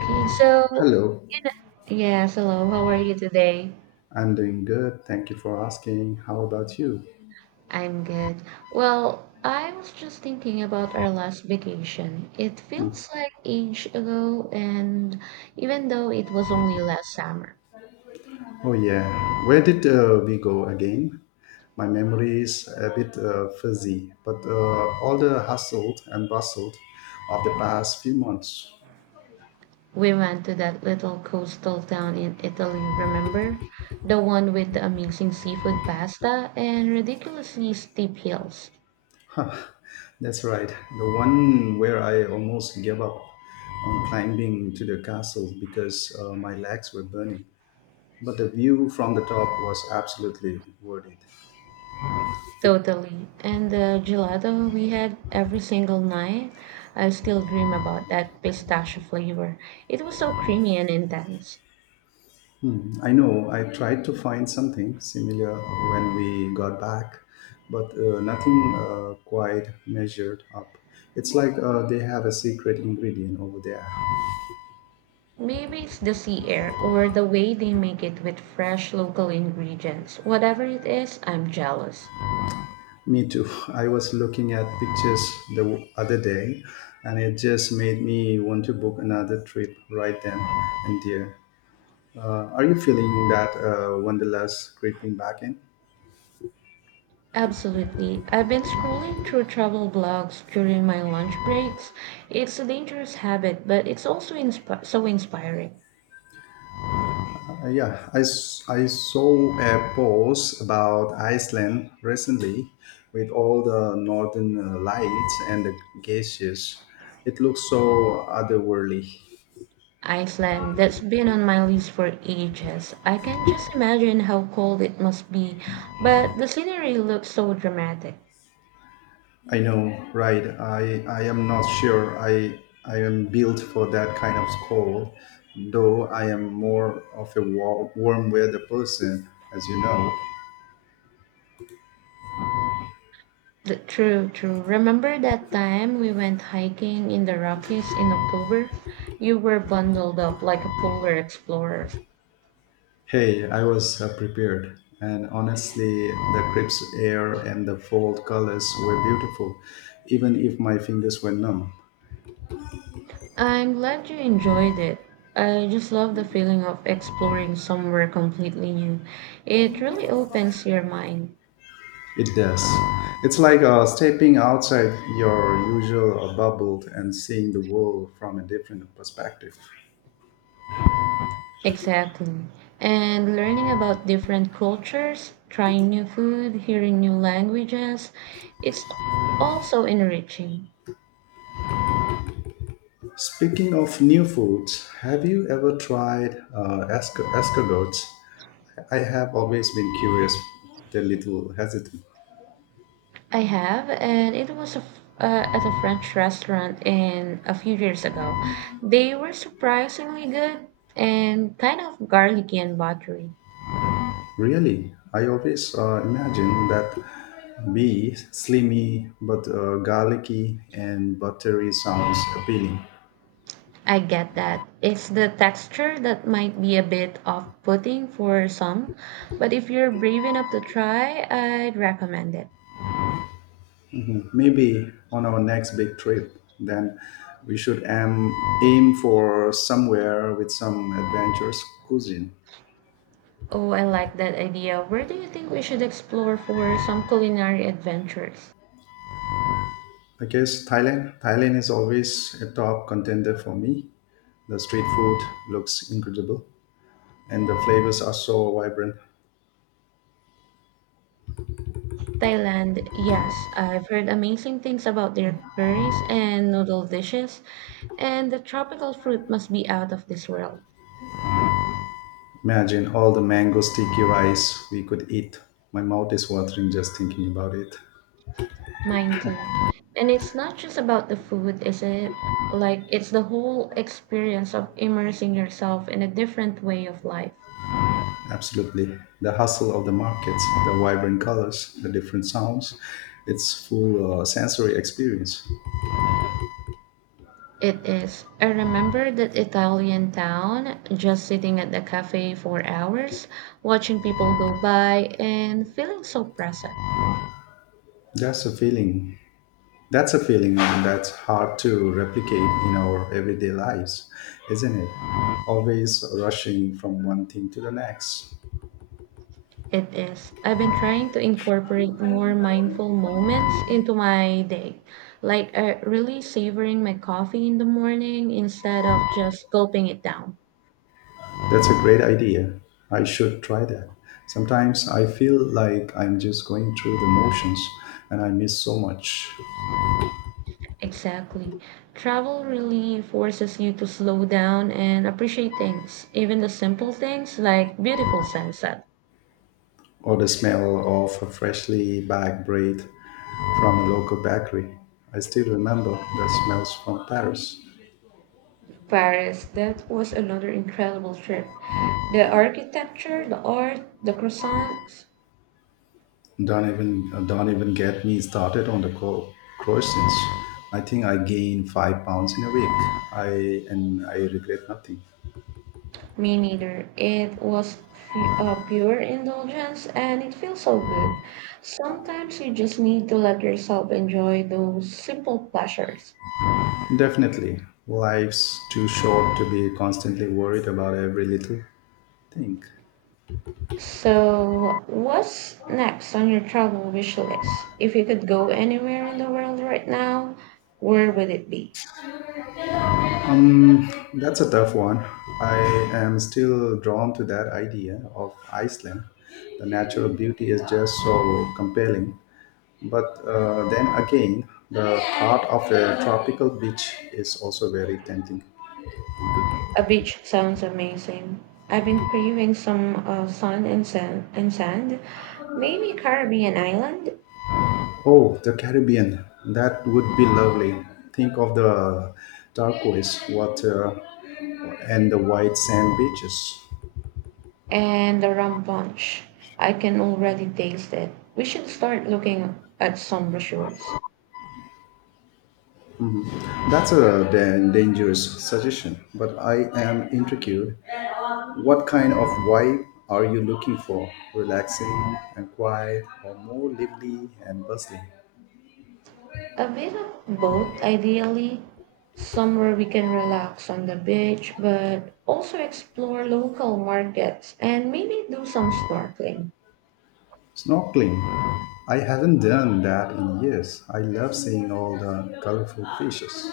Okay, so Hello, you know, yes, hello. How are you today? I'm doing good. Thank you for asking. How about you? I'm good. Well, I was just thinking about our last vacation. It Mm. feels like age ago, and even though it was only last summer, Oh, yeah. Where did we go again? My memory is a bit fuzzy, but all the hustle and bustle of the past few months. we went to that little coastal town in Italy. Remember, the one with the amazing seafood pasta and ridiculously steep hills. Huh, that's right. The one where I almost gave up on climbing to the castle because my legs were burning. But the view from the top was absolutely worth it. Totally. And the gelato we had every single night, I still dream about that pistachio flavor. It was so creamy and intense. Mm, I know. I tried to find something similar when we got back, but nothing quite measured up. It's like they have a secret ingredient over there. Maybe it's the sea air or the way they make it with fresh local ingredients. Whatever it is, I'm jealous. Me too. I was looking at pictures the other day, and it just made me want to book another trip right then and there. Are you feeling that wanderlust creeping back in? Absolutely. I've been scrolling through travel blogs during my lunch breaks. It's a dangerous habit, but it's also so inspiring. Yeah, I saw a post about Iceland recently with all the northern lights and the glaciers. It looks so otherworldly. Iceland, that's been on my list for ages. I can just imagine how cold it must be, but the scenery looks so dramatic. I know, right? I am not sure I am built for that kind of cold, though I am more of a warm weather person, as you know. True, true. Remember that time we went hiking in the Rockies in October? You were bundled up like a polar explorer. Hey, I was prepared, and honestly, the crisp air and the fall colors were beautiful, even if my fingers were numb. I'm glad you enjoyed it. I just love the feeling of exploring somewhere completely new. It really opens your mind. It does. It's like stepping outside your usual bubble and seeing the world from a different perspective. Exactly. And learning about different cultures, trying new food, hearing new languages, it's also enriching. Speaking of new foods, have you ever tried escargots? I have always been curious, the little hesitant. I have, and it was a f at a French restaurant in a few years ago. They were surprisingly good and kind of garlicky and buttery. Really, I always imagine that be slimy but garlicky and buttery sounds appealing. I get that. It's the texture that might be a bit off-putting for some, but if you're brave enough to try, I'd recommend it. Hmm. Maybe on our next big trip, then we should aim for somewhere with some adventurous cuisine. Oh, I like that idea. Where do you think we should explore for some culinary adventures? I guess Thailand. Thailand is always a top contender for me. The street food looks incredible, and the flavors are so vibrant. Thailand, yes. I've heard amazing things about their curries and noodle dishes, and the tropical fruit must be out of this world. Imagine all the mango sticky rice we could eat. My mouth is watering just thinking about it. Mine too. And it's not just about the food, is it? Like, it's the whole experience of immersing yourself in a different way of life. Absolutely. The hustle of the markets, the vibrant colors, the different sounds, it's full sensory experience. It is. I remember that Italian town, just sitting at the cafe for hours, watching people go by and feeling so present. That's a feeling. That's a feeling that's hard to replicate in our everyday lives, isn't it? Always rushing from one thing to the next. It is. I've been trying to incorporate more mindful moments into my day, like really savoring my coffee in the morning instead of just gulping it down. That's a great idea. I should try that. Sometimes I feel like I'm just going through the motions and I miss so much. Exactly. Travel really forces you to slow down and appreciate things, even the simple things like beautiful sunset. Or the smell of a freshly baked bread from a local bakery. I still remember the smells from Paris. Paris, that was another incredible trip. The architecture, the art, the croissants, Don't even get me started on the croissants. I think I gained 5 pounds in a week. I and I regret nothing. me neither. It was pure indulgence and it feels so good. Sometimes you just need to let yourself enjoy those simple pleasures. Definitely. Life's too short to be constantly worried about every little thing. So, what's next on your travel wish list? If you could go anywhere in the world right now, where would it be? Um, that's a tough one. I am still drawn to that idea of Iceland. The natural beauty is just so compelling. But then again, the thought of a tropical beach is also very tempting. A beach sounds amazing. I've been craving some sun and sand, maybe Caribbean island Oh, the Caribbean. That would be lovely. Think of the turquoise water and the white sand beaches. and the rum punch. I can already taste it. We should start looking at some brochures. That's a dangerous suggestion, but I am intrigued. What kind of vibe are you looking for? Relaxing and quiet, or more lively and bustling? A bit of both, ideally, somewhere we can relax on the beach, but also explore local markets and maybe do some snorkeling. Snorkeling. I haven't done that in years. I love seeing all the colorful fishes.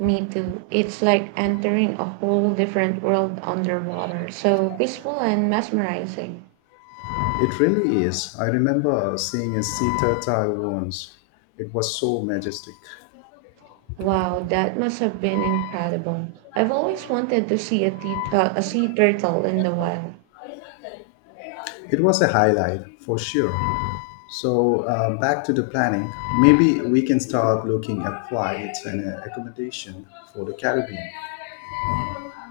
Me too. It's like entering a whole different world underwater. So peaceful and mesmerizing. It really is. I remember seeing a sea turtle once. It was so majestic. Wow, that must have been incredible. I've always wanted to see a sea turtle in the wild. It was a highlight for sure. So, back to the planning. Maybe we can start looking at flights and accommodation for the Caribbean.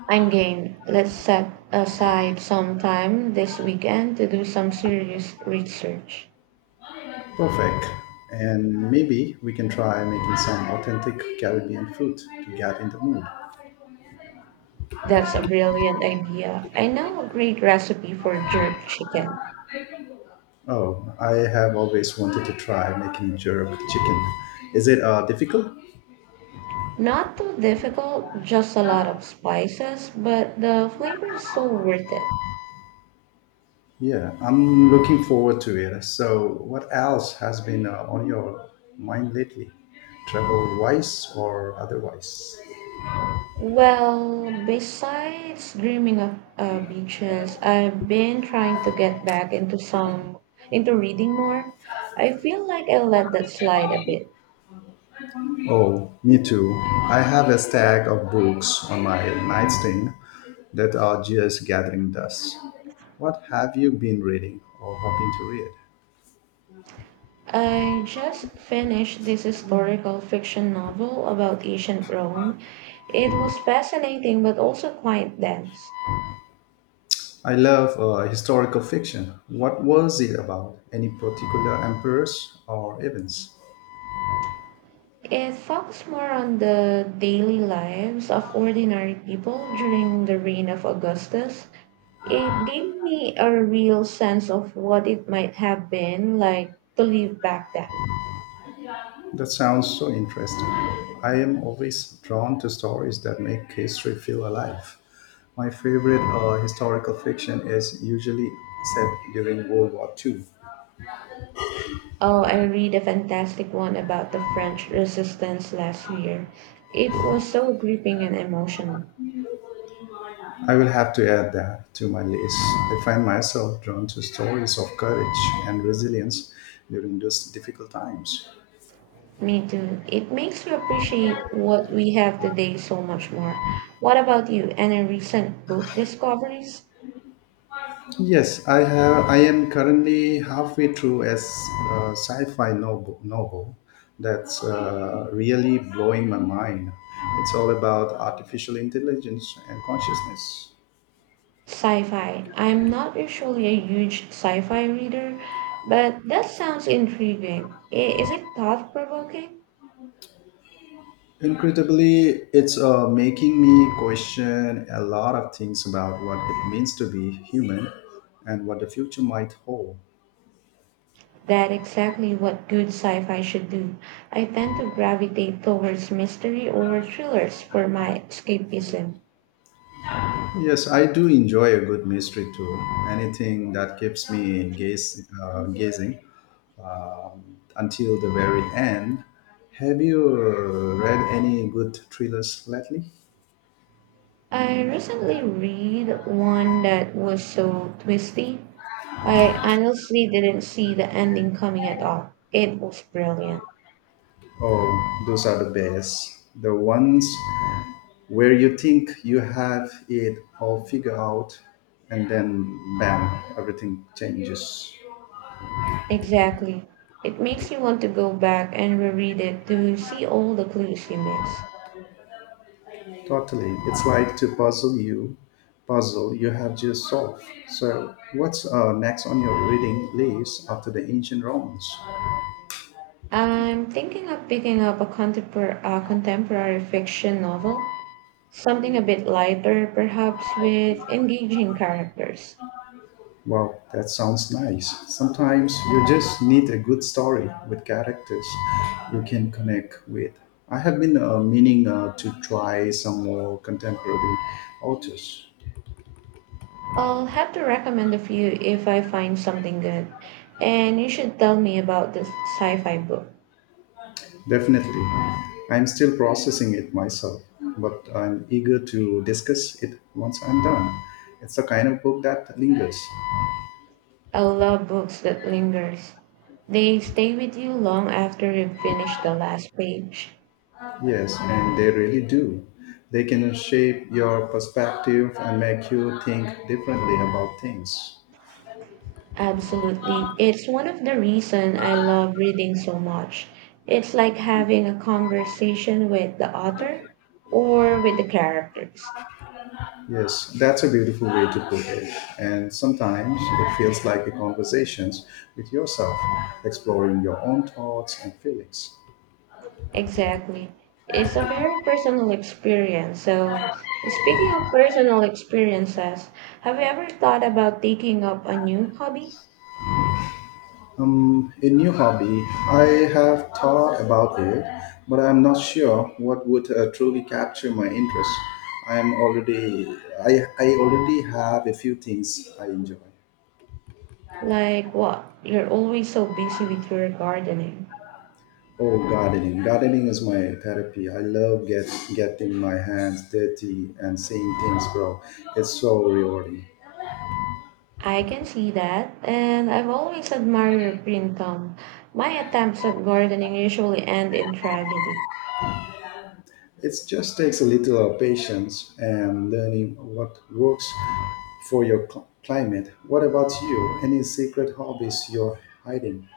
I'm game. Let's set aside some time this weekend to do some serious research. Perfect. And maybe we can try making some authentic Caribbean food to get in the mood. That's a brilliant idea. I know a great recipe for jerk chicken. Oh, I have always wanted to try making jerk chicken. Is it difficult? Not too difficult, just a lot of spices, but the flavor is so worth it. Yeah, I'm looking forward to it. So, what else has been on your mind lately, travel wise or otherwise? Well, besides dreaming of beaches, I've been trying to get back into reading more. I feel like I let that slide a bit. Oh, me too. I have a stack of books on my nightstand that are just gathering dust. What have you been reading or hoping to read? I just finished this historical fiction novel about ancient Rome. It was fascinating but also quite dense. I love historical fiction. What was it about? Any particular emperors or events? It focused more on the daily lives of ordinary people during the reign of Augustus. It gave me a real sense of what it might have been like to live back then. That sounds so interesting. I am always drawn to stories that make history feel alive. My favorite historical fiction is usually set during World War II. Oh, I read a fantastic one about the French resistance last year. It was so gripping and emotional. I will have to add that to my list. I find myself drawn to stories of courage and resilience during those difficult times. Me too. It makes you appreciate what we have today so much more. What about you? Any recent book discoveries? Yes, I have. I am currently halfway through a sci-fi novel that's really blowing my mind. It's all about artificial intelligence and consciousness. Sci fi. I'm not usually a huge sci fi reader, but that sounds intriguing. Is it thought provoking? Incredibly, it's making me question a lot of things about what it means to be human and what the future might hold. That exactly what good sci fi should do. I tend to gravitate towards mystery or thrillers for my escapism. Yes, I do enjoy a good mystery too. Anything that keeps me gazing until the very end. Have you read any good thrillers lately? I recently read one that was so twisty, I honestly didn't see the ending coming at all. It was brilliant. Oh, those are the best. The ones where you think you have it all figured out, and then bam, everything changes. Exactly. It makes you want to go back and reread it to see all the clues you missed. Totally. It's like to puzzle you have just solved. So what's next on your reading list after the ancient Romans? I'm thinking of picking up a contemporary fiction novel. Something a bit lighter, perhaps with engaging characters. Wow, that sounds nice. Sometimes you just need a good story with characters you can connect with. I have been meaning to try some more contemporary authors. I'll have to recommend a few if I find something good. And you should tell me about the sci-fi book. Definitely. I'm still processing it myself, but I'm eager to discuss it once I'm done. It's the kind of book that lingers. I love books that lingers. They stay with you long after you've finished the last page. Yes, and they really do. They can shape your perspective and make you think differently about things. Absolutely. It's one of the reasons I love reading so much. It's like having a conversation with the author or with the characters. Yes, that's a beautiful way to put it. And sometimes it feels like a conversation with yourself, exploring your own thoughts and feelings. Exactly. It's a very personal experience. So, speaking of personal experiences, have you ever thought about taking up a new hobby? A new hobby. I have thought about it, but I'm not sure what would truly capture my interest. I'm already I already have a few things I enjoy. Like what? You're always so busy with your gardening. Oh, gardening. Gardening is my therapy. I love getting my hands dirty and seeing things grow. It's so rewarding. I can see that, and I've always admired your green thumb. My attempts at gardening usually end in tragedy. It just takes a little patience and learning what works for your climate. What about you? Any secret hobbies you're hiding?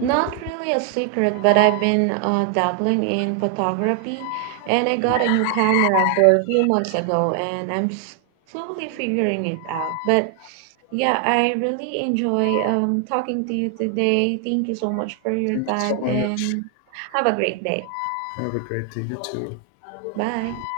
Not really a secret, but I've been dabbling in photography and I got a new camera for a few months ago and I'm slowly figuring it out. But yeah, I really enjoy talking to you today. Thank you so much for your Thank you so time much. and have a great day. Have a great day, you too. Bye.